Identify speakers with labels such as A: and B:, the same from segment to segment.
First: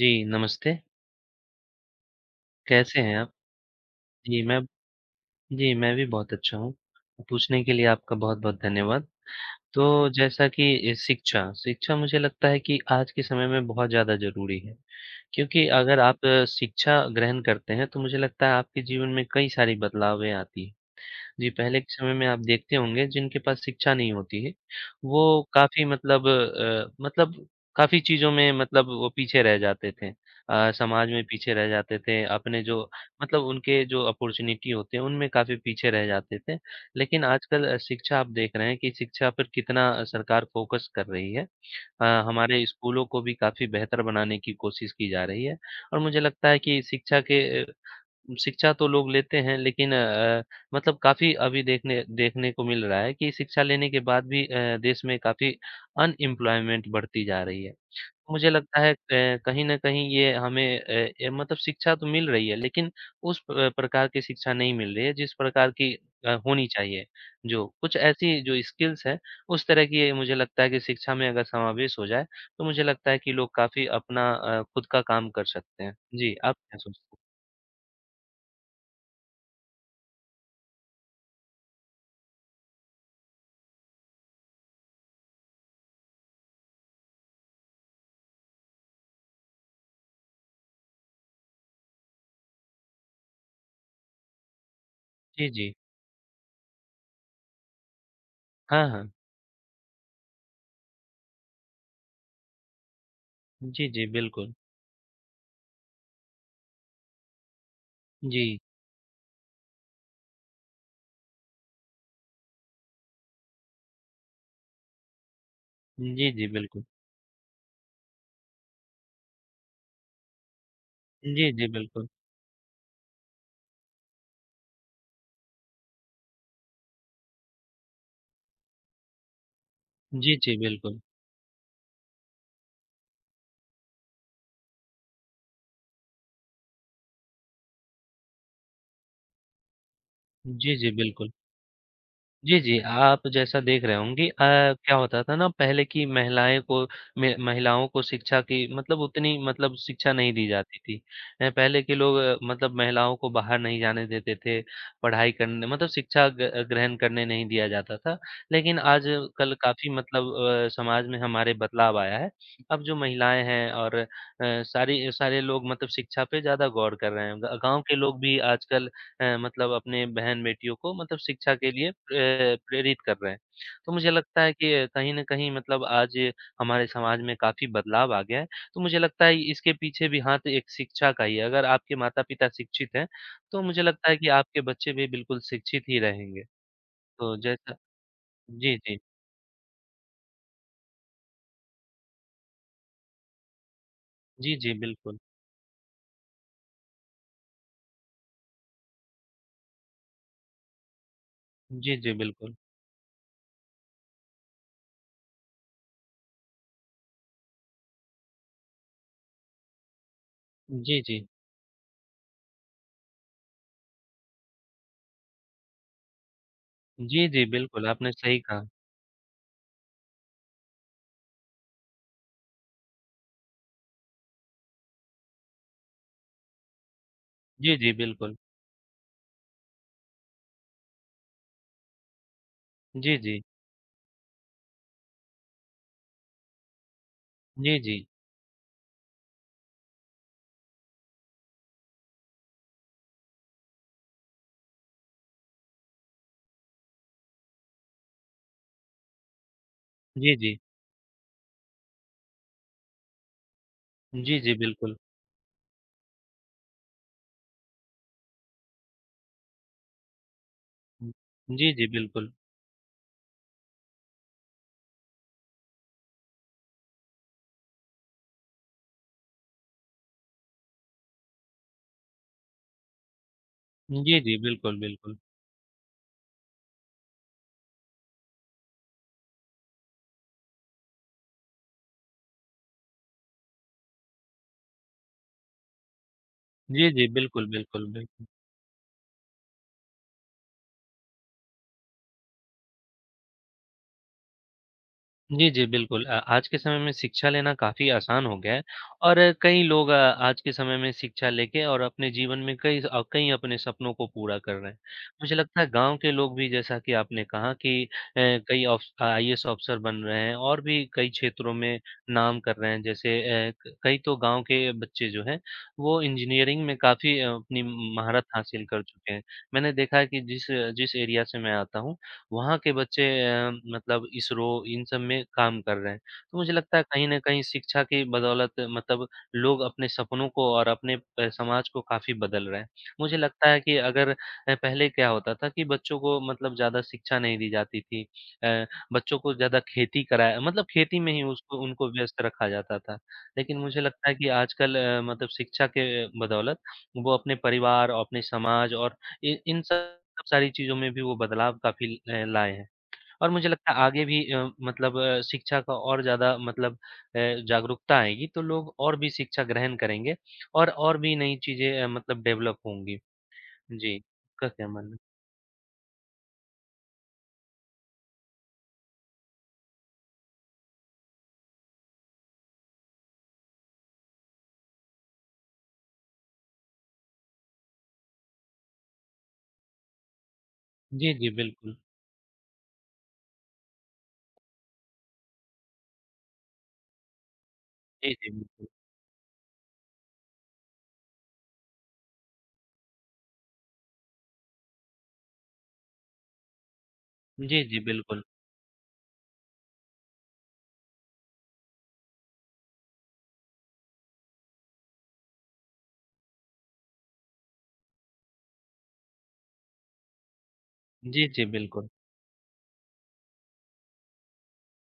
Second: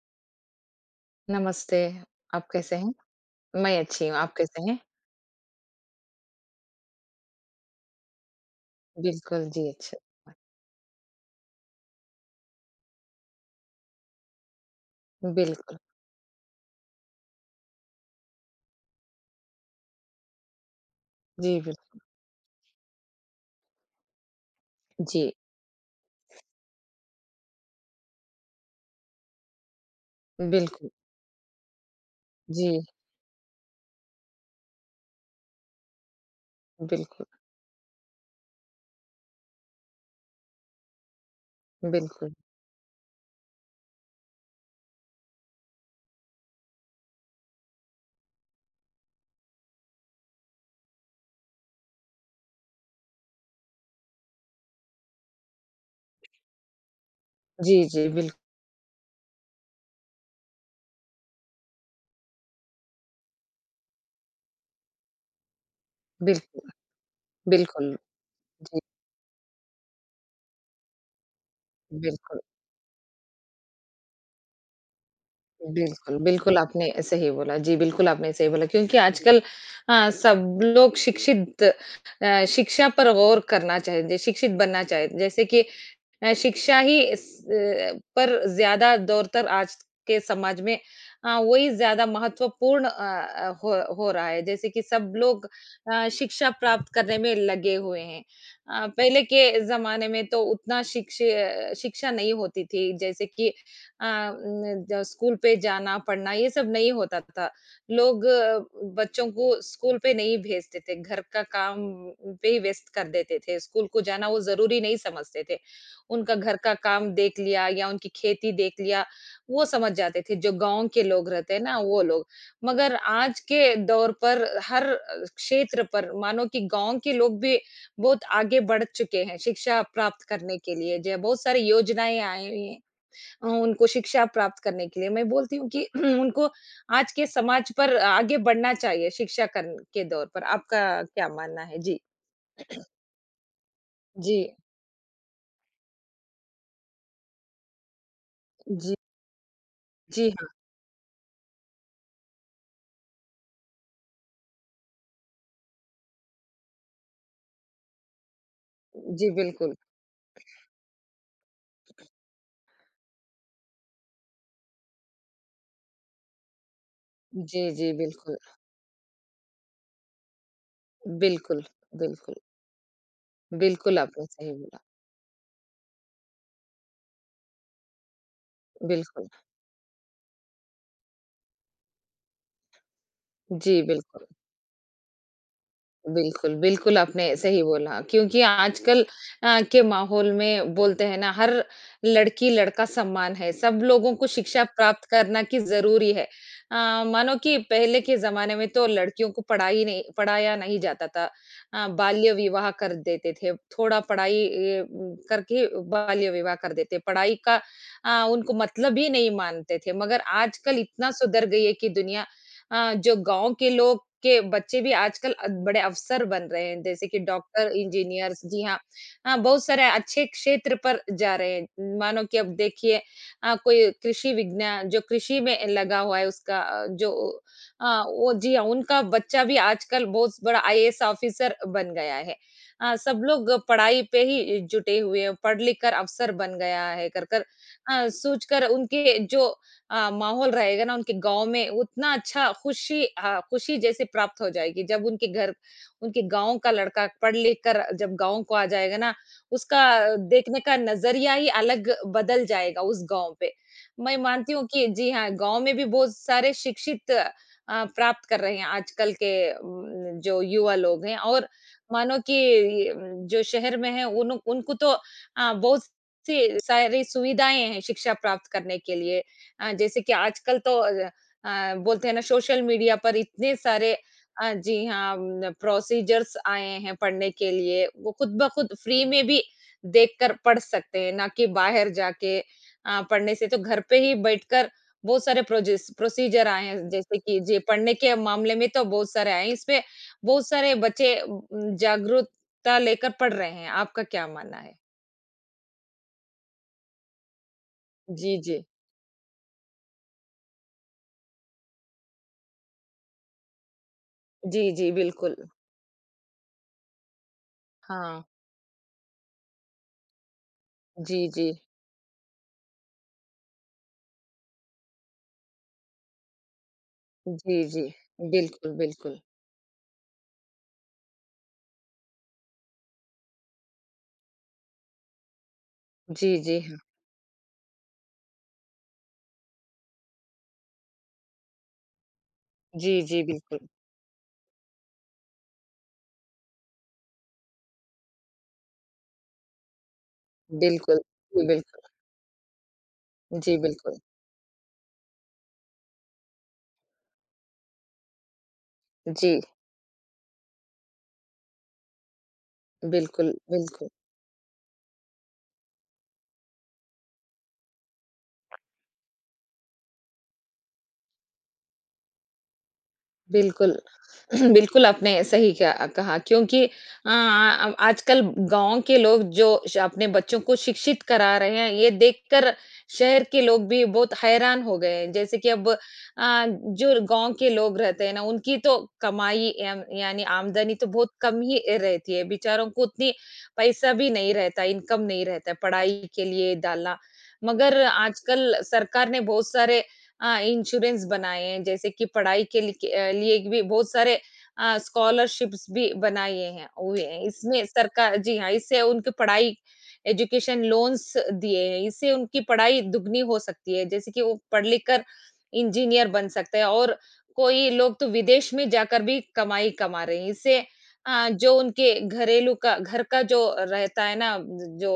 A: जी, नमस्ते।
B: नमस्ते, आप कैसे हैं?
A: कैसे हैं आप?
B: मैं अच्छी हूँ, आप
A: जी, मैं
B: कैसे हैं?
A: जी, मैं भी बहुत अच्छा हूँ। पूछने के लिए आपका बहुत-बहुत धन्यवाद।
B: बिल्कुल, जी, अच्छा।
A: तो जैसा कि शिक्षा शिक्षा मुझे लगता है कि आज के समय में बहुत ज़्यादा ज़रूरी है, क्योंकि
B: बिल्कुल,
A: अगर आप शिक्षा ग्रहण करते हैं, तो मुझे लगता है आपके जीवन में कई सारी बदलावें आती है। जी,
B: जी, बिल
A: पहले के समय में आप देखते होंगे जिनके पास शिक्षा नहीं होती है,
B: जी,
A: वो काफ़ी मतलब मतलब काफ़ी चीज़ों में मतलब वो पीछे रह जाते थे।
B: बिल्कुल,
A: समाज में पीछे रह जाते थे, अपने जो
B: जी,
A: मतलब उनके जो अपॉर्च्युनिटी होते हैं, उनमें काफ़ी पीछे रह जाते थे। लेकिन
B: बिल्कुल,
A: आजकल शिक्षा आप देख रहे हैं कि शिक्षा पर कितना सरकार फोकस कर रही है।
B: बिल्कुल।
A: हमारे स्कूलों को भी काफ़ी बेहतर बनाने की कोशिश की जा रही है और मुझे लगता है कि शिक्षा तो लोग लेते हैं लेकिन मतलब काफ़ी अभी देखने देखने को मिल रहा है कि शिक्षा लेने के बाद भी देश में काफ़ी अनएम्प्लॉयमेंट बढ़ती जा रही है।
B: जी, जी, बिल
A: मुझे लगता है कहीं न कहीं ये हमें अ, ए मतलब शिक्षा तो मिल रही है लेकिन उस प्रकार की शिक्षा नहीं मिल रही है जिस प्रकार की होनी
B: बिल्कुल,
A: चाहिए। जो
B: बिल्कुल,
A: कुछ ऐसी जो
B: जी,
A: स्किल्स हैं उस तरह की ये मुझे लगता है कि शिक्षा में अगर समावेश हो जाए
B: बिल्कुल।
A: तो मुझे लगता है कि लोग काफ़ी अपना खुद का काम कर सकते हैं।
B: बिल्कुल,
A: जी, आप
B: बिल्कुल
A: क्या
B: आपने
A: सोचते हैं?
B: सही बोला। जी, बिल्कुल आपने सही बोला क्योंकि आजकल हाँ, सब लोग शिक्षित शिक्षा पर गौर करना चाहिए, शिक्षित बनना चाहिए। जैसे कि शिक्षा ही इस पर ज़्यादा दौरतर आज के समाज में वही ज़्यादा महत्वपूर्ण हो रहा है। जैसे कि सब लोग
A: जी, जी।
B: शिक्षा प्राप्त करने में लगे हुए हैं।
A: हाँ, हाँ।
B: पहले के ज़माने में तो उतना शिक्षा नहीं होती थी। जैसे कि
A: जी, जी, बिल्कुल।
B: न ज स्कूल पे जाना, पढ़ना ये सब नहीं होता था। लोग
A: जी।
B: आ, बच्चों को स्कूल पे नहीं भेजते थे, घर का काम पे ही व्यस्त कर देते थे, स्कूल को जाना वो ज़रूरी नहीं समझते थे।
A: जी,
B: उनका
A: जी,
B: घर का
A: बिल्कुल।
B: काम देख लिया या उनकी खेती देख लिया, वो समझ जाते थे, जो गाँव के लोग
A: जी,
B: रहते हैं
A: जी,
B: ना, वो
A: बिल्कुल।
B: लोग। मगर आज के दौर पर हर क्षेत्र पर मानो कि गाँव के लोग भी बहुत आगे बढ़ चुके हैं, शिक्षा प्राप्त
A: जी, जी,
B: करने के लिए,
A: बिल्कुल।
B: जो बहुत सारी योजनाएँ आई हुई हैं। उनको शिक्षा प्राप्त करने के लिए मैं बोलती हूँ कि उनको आज के समाज पर आगे बढ़ना चाहिए शिक्षा कर के दौर पर।
A: जी,
B: आपका
A: जी,
B: क्या
A: बिल्कुल।
B: मानना है? जी,
A: जी, जी। आप जैसा देख रहे होंगे
B: जी,
A: क्या होता था ना पहले की महिलाएँ को मे महिलाओं को शिक्षा की
B: जी,
A: मतलब उतनी मतलब शिक्षा
B: जी
A: नहीं दी
B: हाँ,
A: जाती थी। पहले के लोग मतलब महिलाओं को बाहर नहीं जाने देते थे, पढ़ाई करने मतलब शिक्षा ग ग्रहण करने नहीं दिया जाता था। लेकिन
B: जी
A: आजकल
B: बिल्कुल।
A: काफ़ी मतलब समाज में हमारे बदलाव आया है। अब जो महिलाएँ हैं और अ, सारी सारे लोग मतलब शिक्षा पे ज़्यादा गौर कर रहे हैं। ग
B: जी,
A: गाँव
B: जी
A: के लोग
B: बिल्कुल,
A: भी आजकल मतलब अपने बहन-बेटियों को मतलब शिक्षा
B: बिल्कुल,
A: के लिए
B: बिल्कुल,
A: प्रेरित कर रहे हैं। तो
B: बिल्कुल
A: मुझे
B: आपने
A: लगता है
B: सही बोला।
A: कि कहीं न कहीं मतलब आज हमारे समाज में काफ़ी बदलाव आ गया है। तो मुझे लगता
B: बिल्कुल,
A: है इसके पीछे भी हाथ एक शिक्षा का ही है। अगर आपके माता-पिता शिक्षित हैं, तो
B: जी
A: मुझे लगता है
B: बिल्कुल।
A: कि आपके बच्चे भी बिल्कुल शिक्षित ही रहेंगे।
B: बिल्कुल, बिल्कुल आपने
A: तो
B: सही
A: जैसा
B: बोला क्योंकि
A: जी, जी।
B: आजकल के माहौल में बोलते हैं ना हर लड़की-लड़का समान है, सब लोगों को
A: जी,
B: शिक्षा
A: जी,
B: प्राप्त
A: बिल्कुल।
B: करना की ज़रूरी है। मानो कि पहले के ज़माने में तो लड़कियों को पढ़ाई नहीं पढ़ाया नहीं जाता था।
A: जी, जी,
B: बाल्य
A: बिल्कुल।
B: विवाह कर देते थे, थोड़ा पढ़ाई करके बाल्य विवाह कर देते, पढ़ाई का उनको मतलब ही नहीं मानते थे। मगर आजकल
A: जी,
B: इतना
A: जी।
B: सुधर गई है कि दुनिया जो गाँव के लोग के बच्चे भी आजकल बड़े अफ़सर बन रहे हैं, जैसे कि
A: जी, जी,
B: डॉक्टर,
A: बिल्कुल, आपने सही
B: इंजीनियर्स
A: कहा।
B: जी हाँ। हाँ, बहुत सारे अच्छे क्षेत्र पर जा रहे हैं। मानो कि अब देखिए कोई कृषि विज्ञान जो कृषि में लगा हुआ है उसका
A: जी, जी,
B: वो
A: बिल्कुल।
B: जी हाँ, उनका बच्चा भी आजकल बहुत बड़ा आईएएस ऑफ़िसर बन गया है।
A: जी,
B: सब
A: जी।
B: लोग पढ़ाई पे ही जुटे हुए हैं, पढ़ लिख कर अफ़सर बन गया है कर-कर
A: जी, जी।
B: सोच कर उनके जो माहौल रहेगा ना उनके गाँव में उतना अच्छा खुशी हाँ, खुशी जैसे प्राप्त हो जाएगी। जब उनके घर उनके गाँव का लड़का पढ़ लिख कर जब गाँव को आ जाएगा ना, उसका
A: जी, जी।
B: देखने का नज़रिया ही अलग बदल जाएगा उस गाँव पे। मैं
A: जी,
B: मानती
A: जी,
B: हूँ कि
A: बिल्कुल।
B: जी हाँ, गाँव में भी बहुत सारे शिक्षित प्राप्त कर रहे हैं आजकल के जो युवा लोग हैं और
A: जी, जी,
B: मानो
A: बिल्कुल।
B: कि ये जो शहर में हैं उन उनको तो बहुत सी सारी सुविधाएँ हैं शिक्षा प्राप्त करने के लिए। जैसे कि आजकल तो बोलते हैं ना सोशल मीडिया पर इतने सारे
A: जी, जी। बिल्कुल,
B: जी हाँ
A: बिल्कुल।
B: न, प्रोसीजर्स आए हैं पढ़ने के लिए वो खुद ब खुद फ्री में भी देखकर पढ़ सकते हैं ना कि बाहर जाके पढ़ने से तो घर पे ही बैठकर बहुत सारे प्रोजेस प्रोसीजर आए हैं
A: जी, जी।
B: जैसे कि
A: बिल्कुल,
B: जी
A: बिल्कुल,
B: पढ़ने के
A: बिल्कुल।
B: मामले में तो बहुत सारे आए हैं इसमें बहुत सारे बच्चे जागरूकता लेकर पढ़ रहे हैं आपका क्या मानना है?
A: जी, जी, बिल्कुल। आज के समय में शिक्षा लेना काफ़ी आसान हो
B: जी,
A: गया है
B: जी।
A: और कई लोग आज के समय में शिक्षा लेके और अपने जीवन में कई अपने सपनों को पूरा कर रहे
B: जी,
A: हैं।
B: जी,
A: मुझे
B: बिल्कुल।
A: लगता है गाँव के लोग भी जैसा कि आपने कहा कि
B: हाँ।
A: कई ऑफ आईएएस ऑफ़िसर बन रहे हैं और भी कई
B: जी, जी।
A: क्षेत्रों में नाम कर रहे हैं। जैसे अ, क कई तो गाँव के बच्चे जो हैं, वो इंजीनियरिंग में काफ़ी
B: जी,
A: अपनी
B: जी।
A: महारत हासिल
B: बिल्कुल,
A: कर चुके
B: बिल्कुल।
A: हैं। मैंने देखा है कि जिस जिस एरिया से मैं आता हूँ, वहाँ के बच्चे मतलब इसरो इन सब में काम कर रहे हैं।
B: जी,
A: तो मुझे
B: जी,
A: लगता
B: हाँ।
A: है कहीं न कहीं शिक्षा की बदौलत मतलब लोग अपने सपनों को और अपने समाज को काफ़ी बदल रहे हैं।
B: जी,
A: मुझे
B: जी,
A: लगता है
B: बिल्कुल।
A: कि अगर पहले क्या होता था कि बच्चों को मतलब ज़्यादा शिक्षा नहीं दी जाती थी। अ, बच्चों को ज़्यादा खेती कराया मतलब
B: बिल्कुल।
A: खेती में ही
B: जी,
A: उसको उनको
B: बिल्कुल।
A: व्यस्त रखा जाता था।
B: जी,
A: लेकिन मुझे
B: बिल्कुल।
A: लगता है कि आजकल मतलब शिक्षा के बदौलत वो अपने परिवार, अपने समाज और इ
B: जी,
A: इन सब सारी चीज़ों में भी वो बदलाव काफ़ी लाए हैं और
B: बिल्कुल,
A: मुझे लगता है
B: बिल्कुल,
A: आगे भी शिक्षा का और ज़्यादा मतलब अ, जागरूकता आएगी तो लोग और भी शिक्षा ग्रहण करेंगे और भी नई चीज़ें मतलब डेवलप होंगी।
B: बिल्कुल।
A: जी, आपका क्या
B: बिल्कुल,
A: मानना
B: आपने सही कहा कहा क्योंकि अब आजकल गाँव के लोग जो श अपने बच्चों को शिक्षित करा रहे हैं, ये देखकर शहर के लोग भी बहुत हैरान हो गए हैं। जैसे कि अब जो गाँव के लोग रहते हैं ना, उनकी तो कमाई या यानी आमदनी तो
A: है?
B: बहुत
A: जी, जी,
B: कम ही
A: बिल्कुल।
B: रहती है। बेचारों को उतनी पैसा भी नहीं रहता, इनकम नहीं रहता है, पढ़ाई के लिए डालना। मगर
A: जी, जी,
B: आजकल
A: बिल्कुल।
B: सरकार ने बहुत सारे इंश्योरेंस बनाए हैं, जैसे कि पढ़ाई के लिए के लिए भी बहुत सारे स्कॉलरशिप्स भी बनाए हैं हुए हैं।
A: जी,
B: इसमें
A: जी,
B: सरकार
A: बिल्कुल।
B: जी हाँ, इससे उनकी पढ़ाई एजुकेशन लोन्स दिए हैं। इससे उनकी पढ़ाई दुगनी हो सकती है। जैसे कि वो पढ़ लिख कर इंजीनियर बन सकते हैं और कोई लोग तो विदेश में जाकर भी कमाई कमा रहे हैं। इससे
A: जी, जी,
B: जो
A: बिल्कुल।
B: उनके घरेलू का घर का जो रहता है ना जो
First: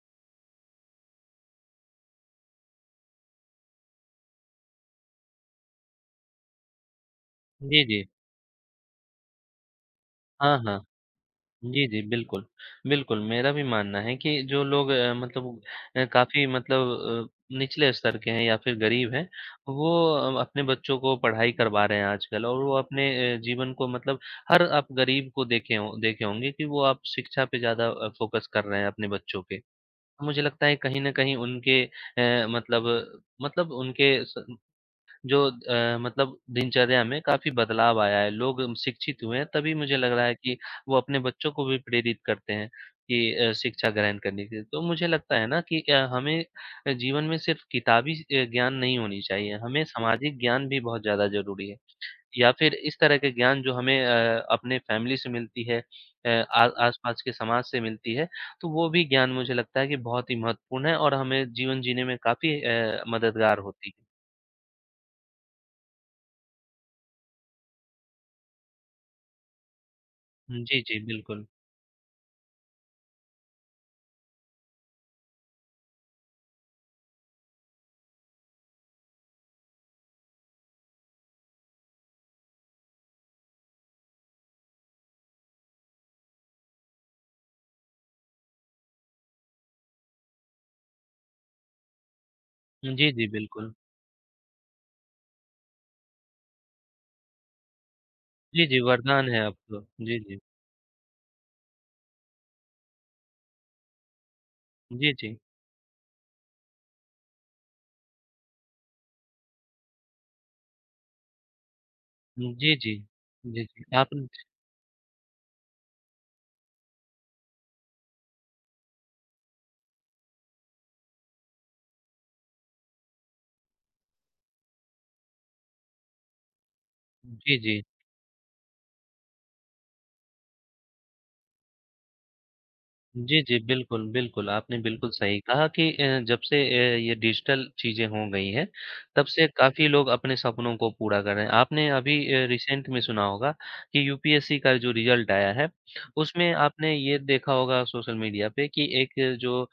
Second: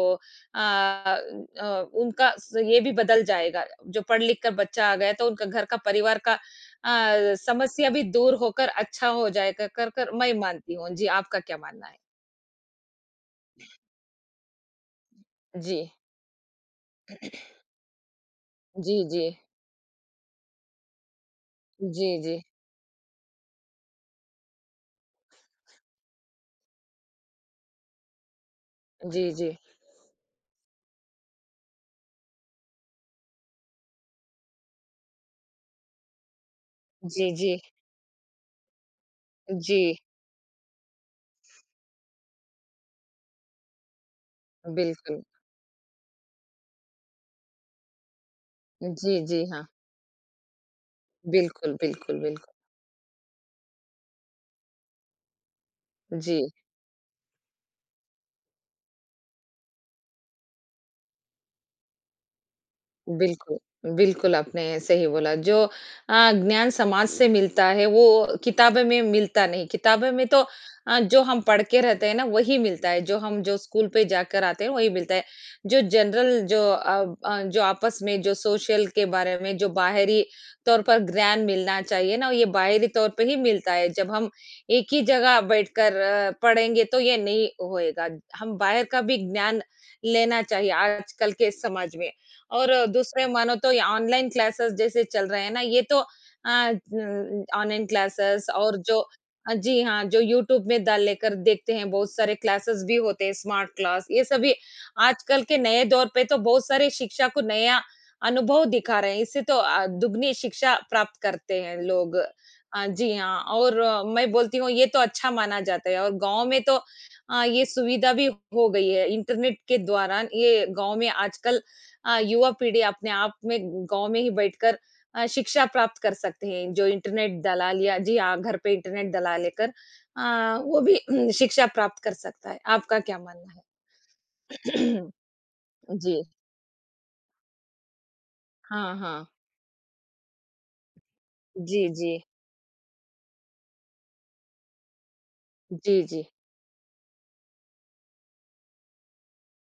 B: अ उनका स ये भी बदल जाएगा। जो पढ़ लिख कर बच्चा आ गया तो उनका घर का परिवार का
A: जी,
B: समस्या भी
A: जी।
B: दूर होकर अच्छा हो जाएगा कर कर मैं
A: हाँ,
B: मानती
A: हाँ।
B: हूँ। जी, आपका क्या
A: जी,
B: मानना है?
A: जी, बिल्कुल। बिल्कुल, मेरा भी मानना है कि जो लोग
B: जी,
A: काफ़ी मतलब निचले स्तर के हैं या फिर
B: जी,
A: गरीब हैं,
B: जी।
A: वो अपने बच्चों को पढ़ाई करवा रहे हैं
B: जी, जी।
A: आजकल और वो अपने जीवन को मतलब हर आप गरीब को देखे होंगे कि वो आप शिक्षा पे ज़्यादा फ़ोकस कर रहे हैं अपने
B: जी,
A: बच्चों
B: जी।
A: के। मुझे लगता है कहीं न कहीं उनके मतलब उनके स जो मतलब दिनचर्या में
B: जी,
A: काफ़ी
B: जी।
A: बदलाव आया है, लोग शिक्षित हुए हैं, तभी मुझे
B: जी,
A: लग रहा है कि वो अपने बच्चों को भी प्रेरित करते हैं कि शिक्षा ग्रहण करने के लिए। तो मुझे
B: बिल्कुल।
A: लगता है ना कि हमें जीवन में सिर्फ़ किताबी ज्ञान नहीं होनी
B: जी, जी,
A: चाहिए,
B: हाँ।
A: हमें सामाजिक ज्ञान भी बहुत ज़्यादा ज़रूरी है।
B: बिल्कुल, बिल्कुल,
A: या
B: बिल्कुल।
A: फिर इस तरह के ज्ञान जो हमें अपने फैमिली से मिलती है अ,
B: जी।
A: आ आस-पास के समाज से मिलती है, तो वो भी ज्ञान मुझे लगता है कि बहुत ही महत्वपूर्ण है और हमें जीवन जीने में काफ़ी
B: बिल्कुल,
A: मददगार होती है।
B: बिल्कुल आपने सही बोला जो ज्ञान समाज से मिलता है वो किताबें में मिलता नहीं। किताबें में तो
A: जी, जी,
B: जो हम
A: बिल्कुल।
B: पढ़ के रहते हैं ना वही मिलता है, जो हम जो स्कूल पे जाकर आते हैं वही मिलता है। जो जनरल जो जो आपस में जो सोशल के बारे में जो बाहरी तौर पर ज्ञान मिलना चाहिए ना ये बाहरी तौर पे ही मिलता है। जब हम एक ही जगह बैठकर पढ़ेंगे तो ये नहीं होएगा। हम बाहर का भी ज्ञान लेना चाहिए आजकल के समाज में। और
A: जी, जी,
B: दूसरे मानो तो
A: बिल्कुल।
B: ये ऑनलाइन क्लासेस जैसे चल रहे हैं ना, ये तो न ऑनलाइन क्लासेस
A: जी,
B: और
A: जी,
B: जो
A: वरदान है आपको।
B: जी हाँ,
A: जी,
B: जो
A: जी।
B: यूट्यूब में डाल लेकर देखते हैं, बहुत सारे क्लासेस भी होते हैं, स्मार्ट क्लास, ये सभी
A: जी, जी।
B: आजकल के नए दौर पे तो बहुत सारे शिक्षा को नया अनुभव दिखा रहे हैं, इससे तो दुगनी शिक्षा प्राप्त करते हैं लोग।
A: जी, जी।
B: जी हाँ,
A: जी,
B: और
A: जी। आपने
B: मैं बोलती हूँ, ये तो अच्छा माना जाता है और गाँव में तो ये सुविधा भी हो गई है, इंटरनेट के द्वारा ये गाँव में आजकल युवा पीढ़ी अपने आप में गाँव में ही बैठकर शिक्षा प्राप्त कर सकते हैं। जो इंटरनेट
A: जी,
B: दलाल
A: जी।
B: या जी हाँ, घर पे इंटरनेट दला लेकर अ, वो भी शिक्षा प्राप्त कर सकता है। आपका क्या
A: जी,
B: मानना
A: जी, बिल्कुल, बिल्कुल,
B: है?
A: आपने बिल्कुल सही कहा कि
B: जी।
A: जब से ये डिजिटल चीज़ें हो गई हैं,
B: हाँ,
A: तब
B: हाँ।
A: से काफ़ी लोग अपने सपनों को पूरा कर रहे हैं।
B: जी,
A: आपने
B: जी।
A: अभी रिसेंट में सुना होगा कि यूपीएससी का जो रिज़ल्ट आया है,
B: जी, जी।
A: उसमें आपने ये देखा होगा सोशल मीडिया पे कि एक जो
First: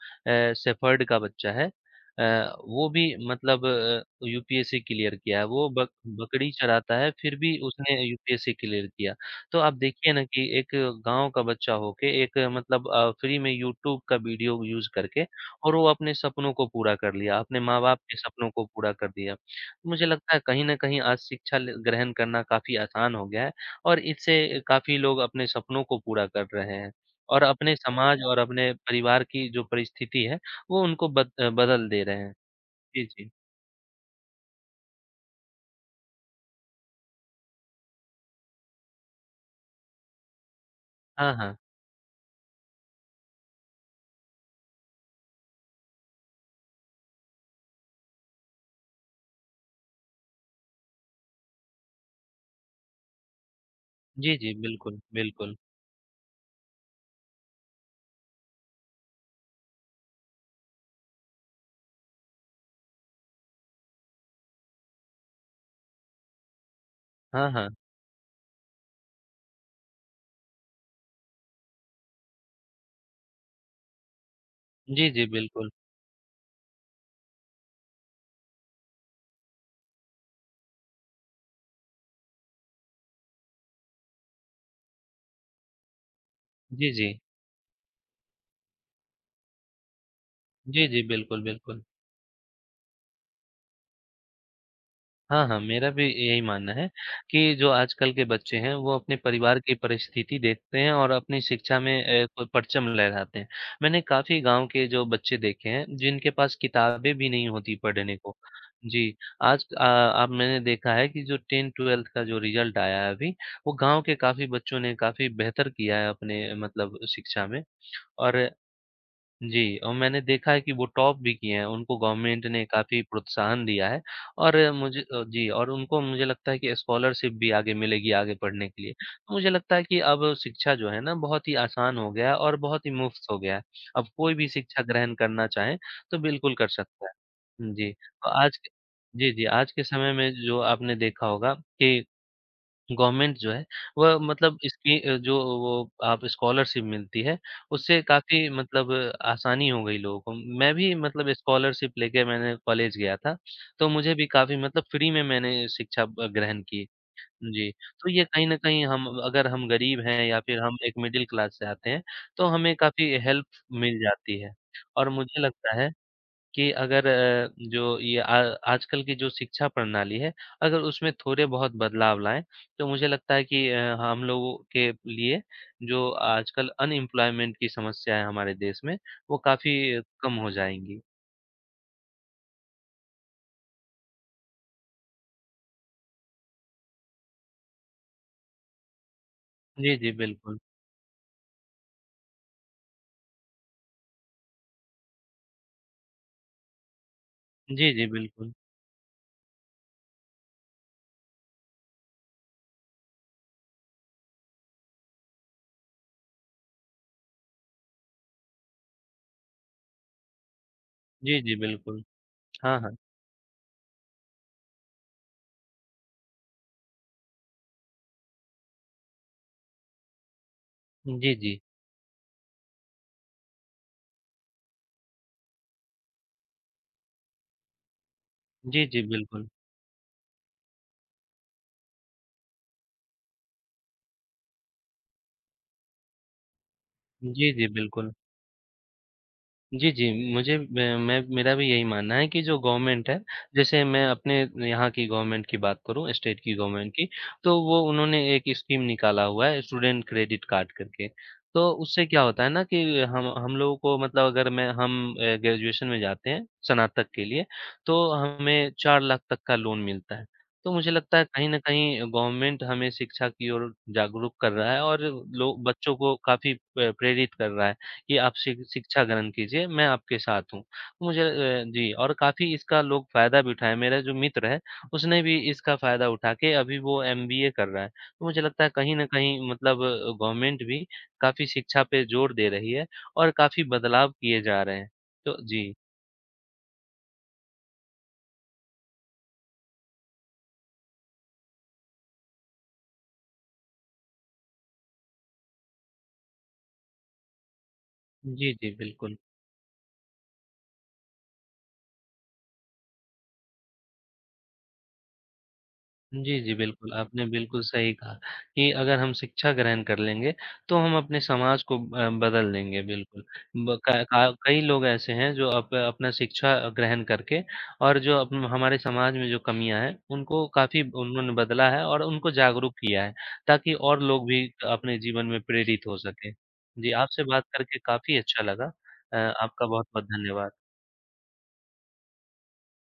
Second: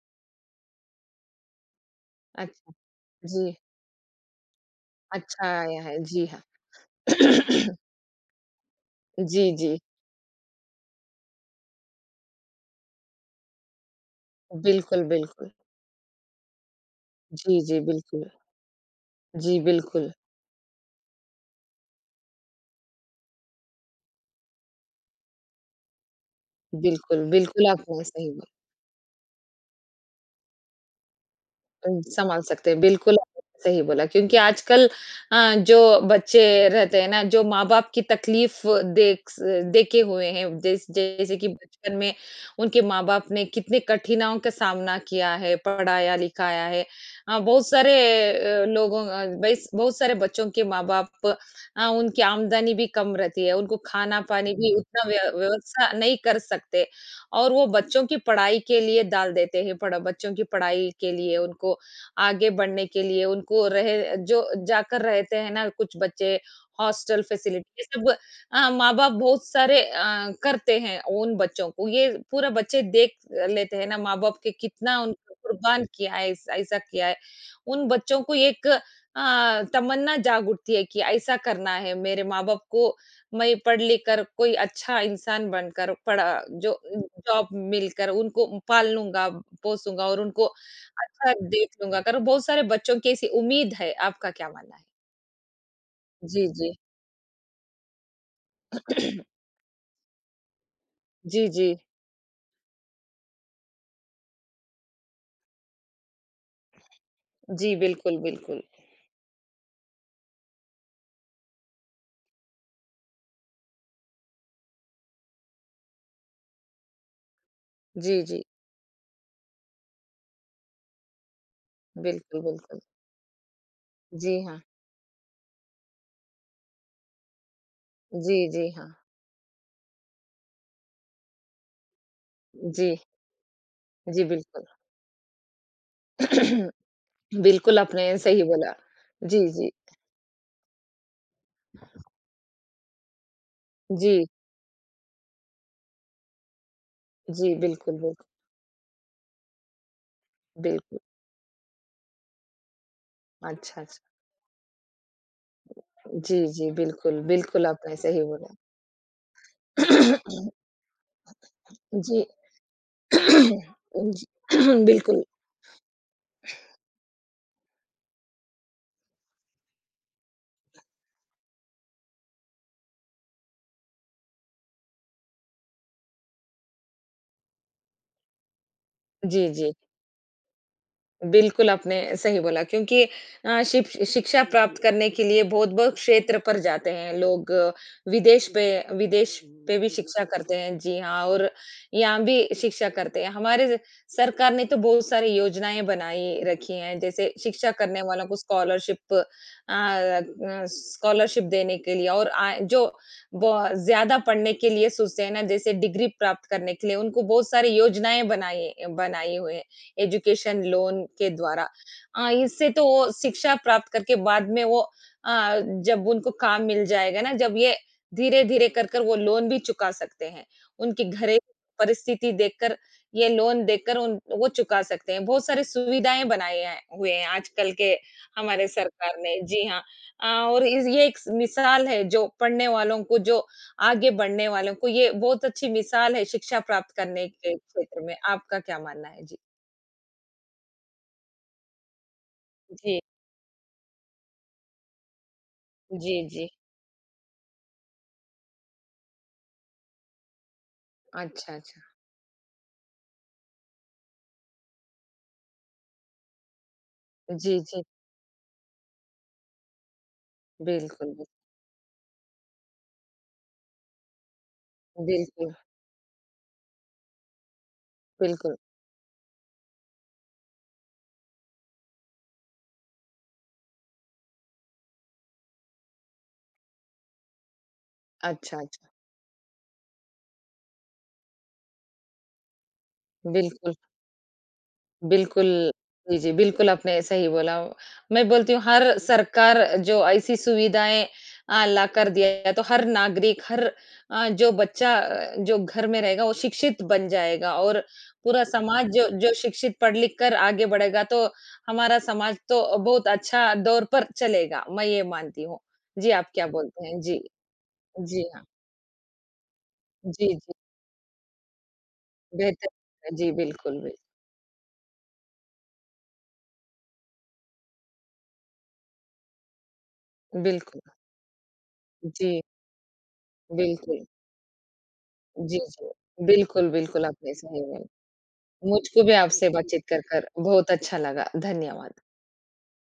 A: शेफ़र्ड का बच्चा है
B: अच्छा।
A: वो भी
B: जी,
A: मतलब यूपीएससी क्लियर किया है।
B: अच्छा
A: वो
B: आया
A: बक
B: है। जी हाँ।
A: बकरी चराता है, फिर भी उसने यूपीएससी क्लियर किया।
B: जी,
A: तो आप
B: जी।
A: देखिए ना कि एक गाँव का बच्चा होके एक मतलब फ्री में यूट्यूब का वीडियो यूज़
B: बिल्कुल,
A: करके
B: बिल्कुल।
A: और वो अपने सपनों को पूरा कर लिया, अपने
B: जी, जी,
A: माँ-बाप के
B: बिल्कुल।
A: सपनों को पूरा कर दिया।
B: जी,
A: मुझे
B: बिल्कुल।
A: लगता है कहीं न कहीं आज शिक्षा ल ग्रहण करना काफ़ी आसान हो गया है और इससे काफ़ी लोग अपने सपनों को पूरा कर रहे हैं
B: बिल्कुल,
A: और
B: बिल्कुल
A: अपने
B: आपने
A: समाज
B: सही
A: और
B: बोला।
A: अपने परिवार की जो परिस्थिति है, वो उनको बदल दे रहे हैं।
B: सँभाल सकते हैं,
A: जी,
B: बिल्कुल
A: जी।
B: आपने सही बोला क्योंकि आजकल जो बच्चे रहते हैं ना, जो माँ-बाप की तकलीफ़ देख स देखे हुए हैं,
A: हाँ,
B: जैसे कि
A: हाँ।
B: बचपन में उनके माँ-बाप ने कितनी कठिनाइयों का सामना किया है, पढ़ाया-लिखाया है। बहुत सारे लोगों बेस बहुत सारे बच्चों के माँ-बाप उनकी आमदनी भी कम रहती है, उनको
A: जी, जी,
B: खाना-पानी भी
A: बिल्कुल,
B: उतना
A: बिल्कुल।
B: व्यवस्था नहीं कर सकते और वो बच्चों की पढ़ाई के लिए डाल देते हैं, पढ़ बच्चों की पढ़ाई के लिए उनको आगे बढ़ने के लिए उनको रहे जो जाकर रहते हैं ना कुछ बच्चे हॉस्टल
A: हाँ, हाँ।
B: फैसिलिटी ये सब माँ-बाप बहुत सारे करते हैं उन बच्चों को। ये पूरा बच्चे देख लेते हैं ना माँ-बाप के कितना
A: जी, जी,
B: उनको
A: बिल्कुल।
B: कुर्बान किया है, ऐस ऐसा किया है। उन बच्चों को एक तमन्ना जाग उठती है कि ऐसा करना है मेरे माँ-बाप को मैं पढ़ लिख कर कोई अच्छा इंसान बनकर पढ़ा जो
A: जी, जी।
B: जॉब मिलकर उनको पाल लूँगा, पोसूँगा और उनको
A: जी, जी,
B: अच्छा
A: बिल्कुल,
B: देख
A: बिल्कुल।
B: लूँगा, अगर बहुत सारे बच्चों की ऐसी उम्मीद है, आपका क्या मानना है?
A: हाँ, हाँ, मेरा भी यही
B: जी,
A: मानना
B: जी।
A: है कि जो आजकल के बच्चे हैं, वो अपने परिवार की परिस्थिति देखते हैं और अपनी
B: जी, जी।
A: शिक्षा में अ, प परचम लहराते हैं। मैंने काफ़ी गाँव के जो बच्चे देखे हैं, जिनके पास किताबें भी नहीं होती
B: जी,
A: पढ़ने
B: बिल्कुल,
A: को।
B: बिल्कुल।
A: जी, आज अ, अब मैंने देखा है कि जो 10-12th का जो रिज़ल्ट आया है अभी, वो गाँव के काफ़ी बच्चों ने काफ़ी बेहतर किया है अपने मतलब शिक्षा में
B: जी,
A: और
B: जी।
A: जी, और मैंने देखा है कि वो टॉप भी किए हैं, उनको
B: बिल्कुल,
A: गवर्नमेंट ने
B: बिल्कुल।
A: काफ़ी प्रोत्साहन दिया है
B: जी
A: और
B: हाँ।
A: मुझे जी और उनको मुझे लगता है कि स्कॉलरशिप भी आगे मिलेगी आगे
B: जी,
A: पढ़ने
B: जी
A: के
B: हाँ।
A: लिए। तो मुझे लगता है कि अब शिक्षा जो है ना बहुत ही आसान हो गया है और बहुत ही
B: जी,
A: मुफ़्त हो गया है। अब
B: जी
A: कोई भी
B: बिल्कुल।
A: शिक्षा ग्रहण करना चाहे तो बिल्कुल कर सकता है।
B: बिल्कुल, आपने सही बोला।
A: जी,
B: जी,
A: जी,
B: जी।
A: आज के समय में जो आपने देखा होगा कि गवर्नमेंट जो है, वह
B: जी,
A: मतलब इसकी जो वो आप स्कॉलरशिप मिलती है,
B: जी, बिल्कुल,
A: उससे
B: बिल्कुल,
A: काफ़ी मतलब आसानी हो गई लोगों को। मैं भी
B: बिल्कुल।
A: मतलब स्कॉलरशिप लेके मैंने कॉलेज गया था,
B: अच्छा,
A: तो
B: अच्छा।
A: मुझे भी काफ़ी मतलब फ्री में मैंने शिक्षा
B: जी,
A: ग्रहण
B: जी,
A: की।
B: बिल्कुल, बिल्कुल
A: जी,
B: आपने
A: तो
B: सही
A: ये कहीं
B: बोला।
A: न कहीं हम अगर हम गरीब हैं या फिर हम एक मिडिल क्लास से आते हैं,
B: जी।
A: तो हमें काफ़ी हेल्प मिल
B: जी।
A: जाती है और
B: बिल्कुल।
A: मुझे लगता है कि अगर जो ये आ आजकल की जो शिक्षा प्रणाली है, अगर उसमें थोड़े बहुत बदलाव लाएँ, तो मुझे लगता है कि हम लोगों के लिए जो आजकल अनएम्प्लॉयमेंट की समस्या है हमारे देश में, वो
B: जी, जी।
A: काफ़ी कम हो जाएँगी।
B: बिल्कुल, आपने सही बोला क्योंकि शिक्षा प्राप्त करने के लिए बहुत-बहुत क्षेत्र पर जाते हैं लोग, विदेश पे विदेश पे भी
A: जी, जी,
B: शिक्षा करते
A: बिल्कुल।
B: हैं, जी हाँ, और यहाँ भी शिक्षा करते हैं। हमारे सरकार ने तो बहुत सारी योजनाएँ बनाई रखी हैं, जैसे शिक्षा
A: जी,
B: करने
A: जी,
B: वालों को
A: बिल्कुल।
B: स्कॉलरशिप अ, स्कॉलरशिप देने के लिए और जो ब ज़्यादा पढ़ने के लिए सोचते हैं ना, जैसे डिग्री प्राप्त करने के लिए, उनको बहुत सारी योजनाएँ बनाई बनाई हुई हैं। एजुकेशन लोन के
A: जी, जी,
B: द्वारा।
A: बिल्कुल।
B: इससे
A: हाँ,
B: तो
A: हाँ।
B: वो शिक्षा प्राप्त करके बाद में वो अ, जब उनको काम मिल जाएगा ना, जब ये धीरे-धीरे कर कर वो लोन भी चुका सकते हैं। उनकी
A: जी,
B: घरेलू
A: जी।
B: परिस्थिति देखकर, ये लोन देकर उन वो चुका सकते हैं। बहुत सारी सुविधाएँ बनाए हैं हुए हैं आजकल के हमारे
A: जी, जी,
B: सरकार ने।
A: बिल्कुल।
B: जी हाँ। अ, और इस ये एक मिसाल है जो पढ़ने वालों को, जो आगे बढ़ने वालों को, ये बहुत अच्छी मिसाल है शिक्षा प्राप्त करने
A: जी,
B: के
A: जी,
B: क्षेत्र
A: बिल्कुल।
B: में। आपका क्या मानना है? जी।
A: जी, जी। मुझे मैं मेरा भी यही मानना है कि जो
B: जी,
A: गवर्नमेंट है, जैसे मैं अपने यहाँ की गवर्नमेंट की बात करूँ,
B: जी,
A: स्टेट
B: जी।
A: की गवर्नमेंट की, तो वो उन्होंने एक स्कीम निकाला हुआ है स्टूडेंट क्रेडिट कार्ड करके।
B: अच्छा,
A: तो
B: अच्छा।
A: उससे क्या होता है ना कि हम लोगों को मतलब अगर मैं हम ग्रेजुएशन में जाते हैं, स्नातक के लिए,
B: जी, जी।
A: तो हमें 4 लाख तक का लोन मिलता है। तो मुझे
B: बिल्कुल,
A: लगता है
B: बिल्कुल,
A: कहीं न कहीं गवर्नमेंट हमें शिक्षा की ओर जागरूक कर रहा है और लो
B: बिल्कुल,
A: बच्चों को काफ़ी प प्रेरित कर रहा है कि आप शि
B: बिल्कुल।
A: शिक्षा ग्रहण कीजिए, मैं आपके साथ हूँ। मुझे जी और काफ़ी इसका लोग फ़ायदा भी उठाए। मेरा जो मित्र है, उसने भी इसका फ़ायदा उठा के अभी वो एमबीए कर रहा है। तो मुझे
B: अच्छा,
A: लगता है
B: अच्छा।
A: कहीं न कहीं मतलब गवर्नमेंट भी काफ़ी शिक्षा पे ज़ोर दे रही है और काफ़ी
B: बिल्कुल,
A: बदलाव किए जा रहे हैं। तो
B: बिल्कुल।
A: जी।
B: जी, जी, बिल्कुल आपने सही बोला। मैं बोलती हूँ हर सरकार जो ऐसी सुविधाएँ ला कर दिया है तो हर नागरिक हर जो बच्चा जो घर में रहेगा वो शिक्षित बन जाएगा और पूरा
A: जी, जी,
B: समाज जो
A: बिल्कुल।
B: जो शिक्षित पढ़-लिख कर आगे बढ़ेगा तो हमारा समाज तो बहुत अच्छा दौर पर चलेगा। मैं ये मानती हूँ। जी, आप
A: जी,
B: क्या
A: जी,
B: बोलते
A: बिल्कुल,
B: हैं? जी।
A: आपने बिल्कुल सही कहा
B: जी हाँ।
A: कि अगर हम शिक्षा ग्रहण कर लेंगे,
B: जी, जी।
A: तो हम अपने समाज को बदल देंगे
B: बेहतर
A: बिल्कुल।
B: जी,
A: ब
B: बिल्कुल, बिल
A: क का कई लोग ऐसे हैं जो अप अपना शिक्षा ग्रहण करके और जो अप हमारे समाज में जो कमियाँ हैं, उनको
B: बिल्कुल।
A: काफ़ी उन्होंने बदला है और उनको
B: जी,
A: जागरूक किया है, ताकि और
B: बिल्कुल।
A: लोग भी अपने जीवन में
B: जी,
A: प्रेरित
B: जी।
A: हो सकें।
B: बिल्कुल,
A: जी,
B: बिल्कुल,
A: आपसे
B: आपने
A: बात
B: सही
A: करके
B: बोला।
A: काफ़ी अच्छा लगा।
B: मुझको भी आपसे
A: आपका
B: बातचीत कर,
A: बहुत-बहुत
B: कर
A: धन्यवाद।
B: बहुत अच्छा लगा। धन्यवाद।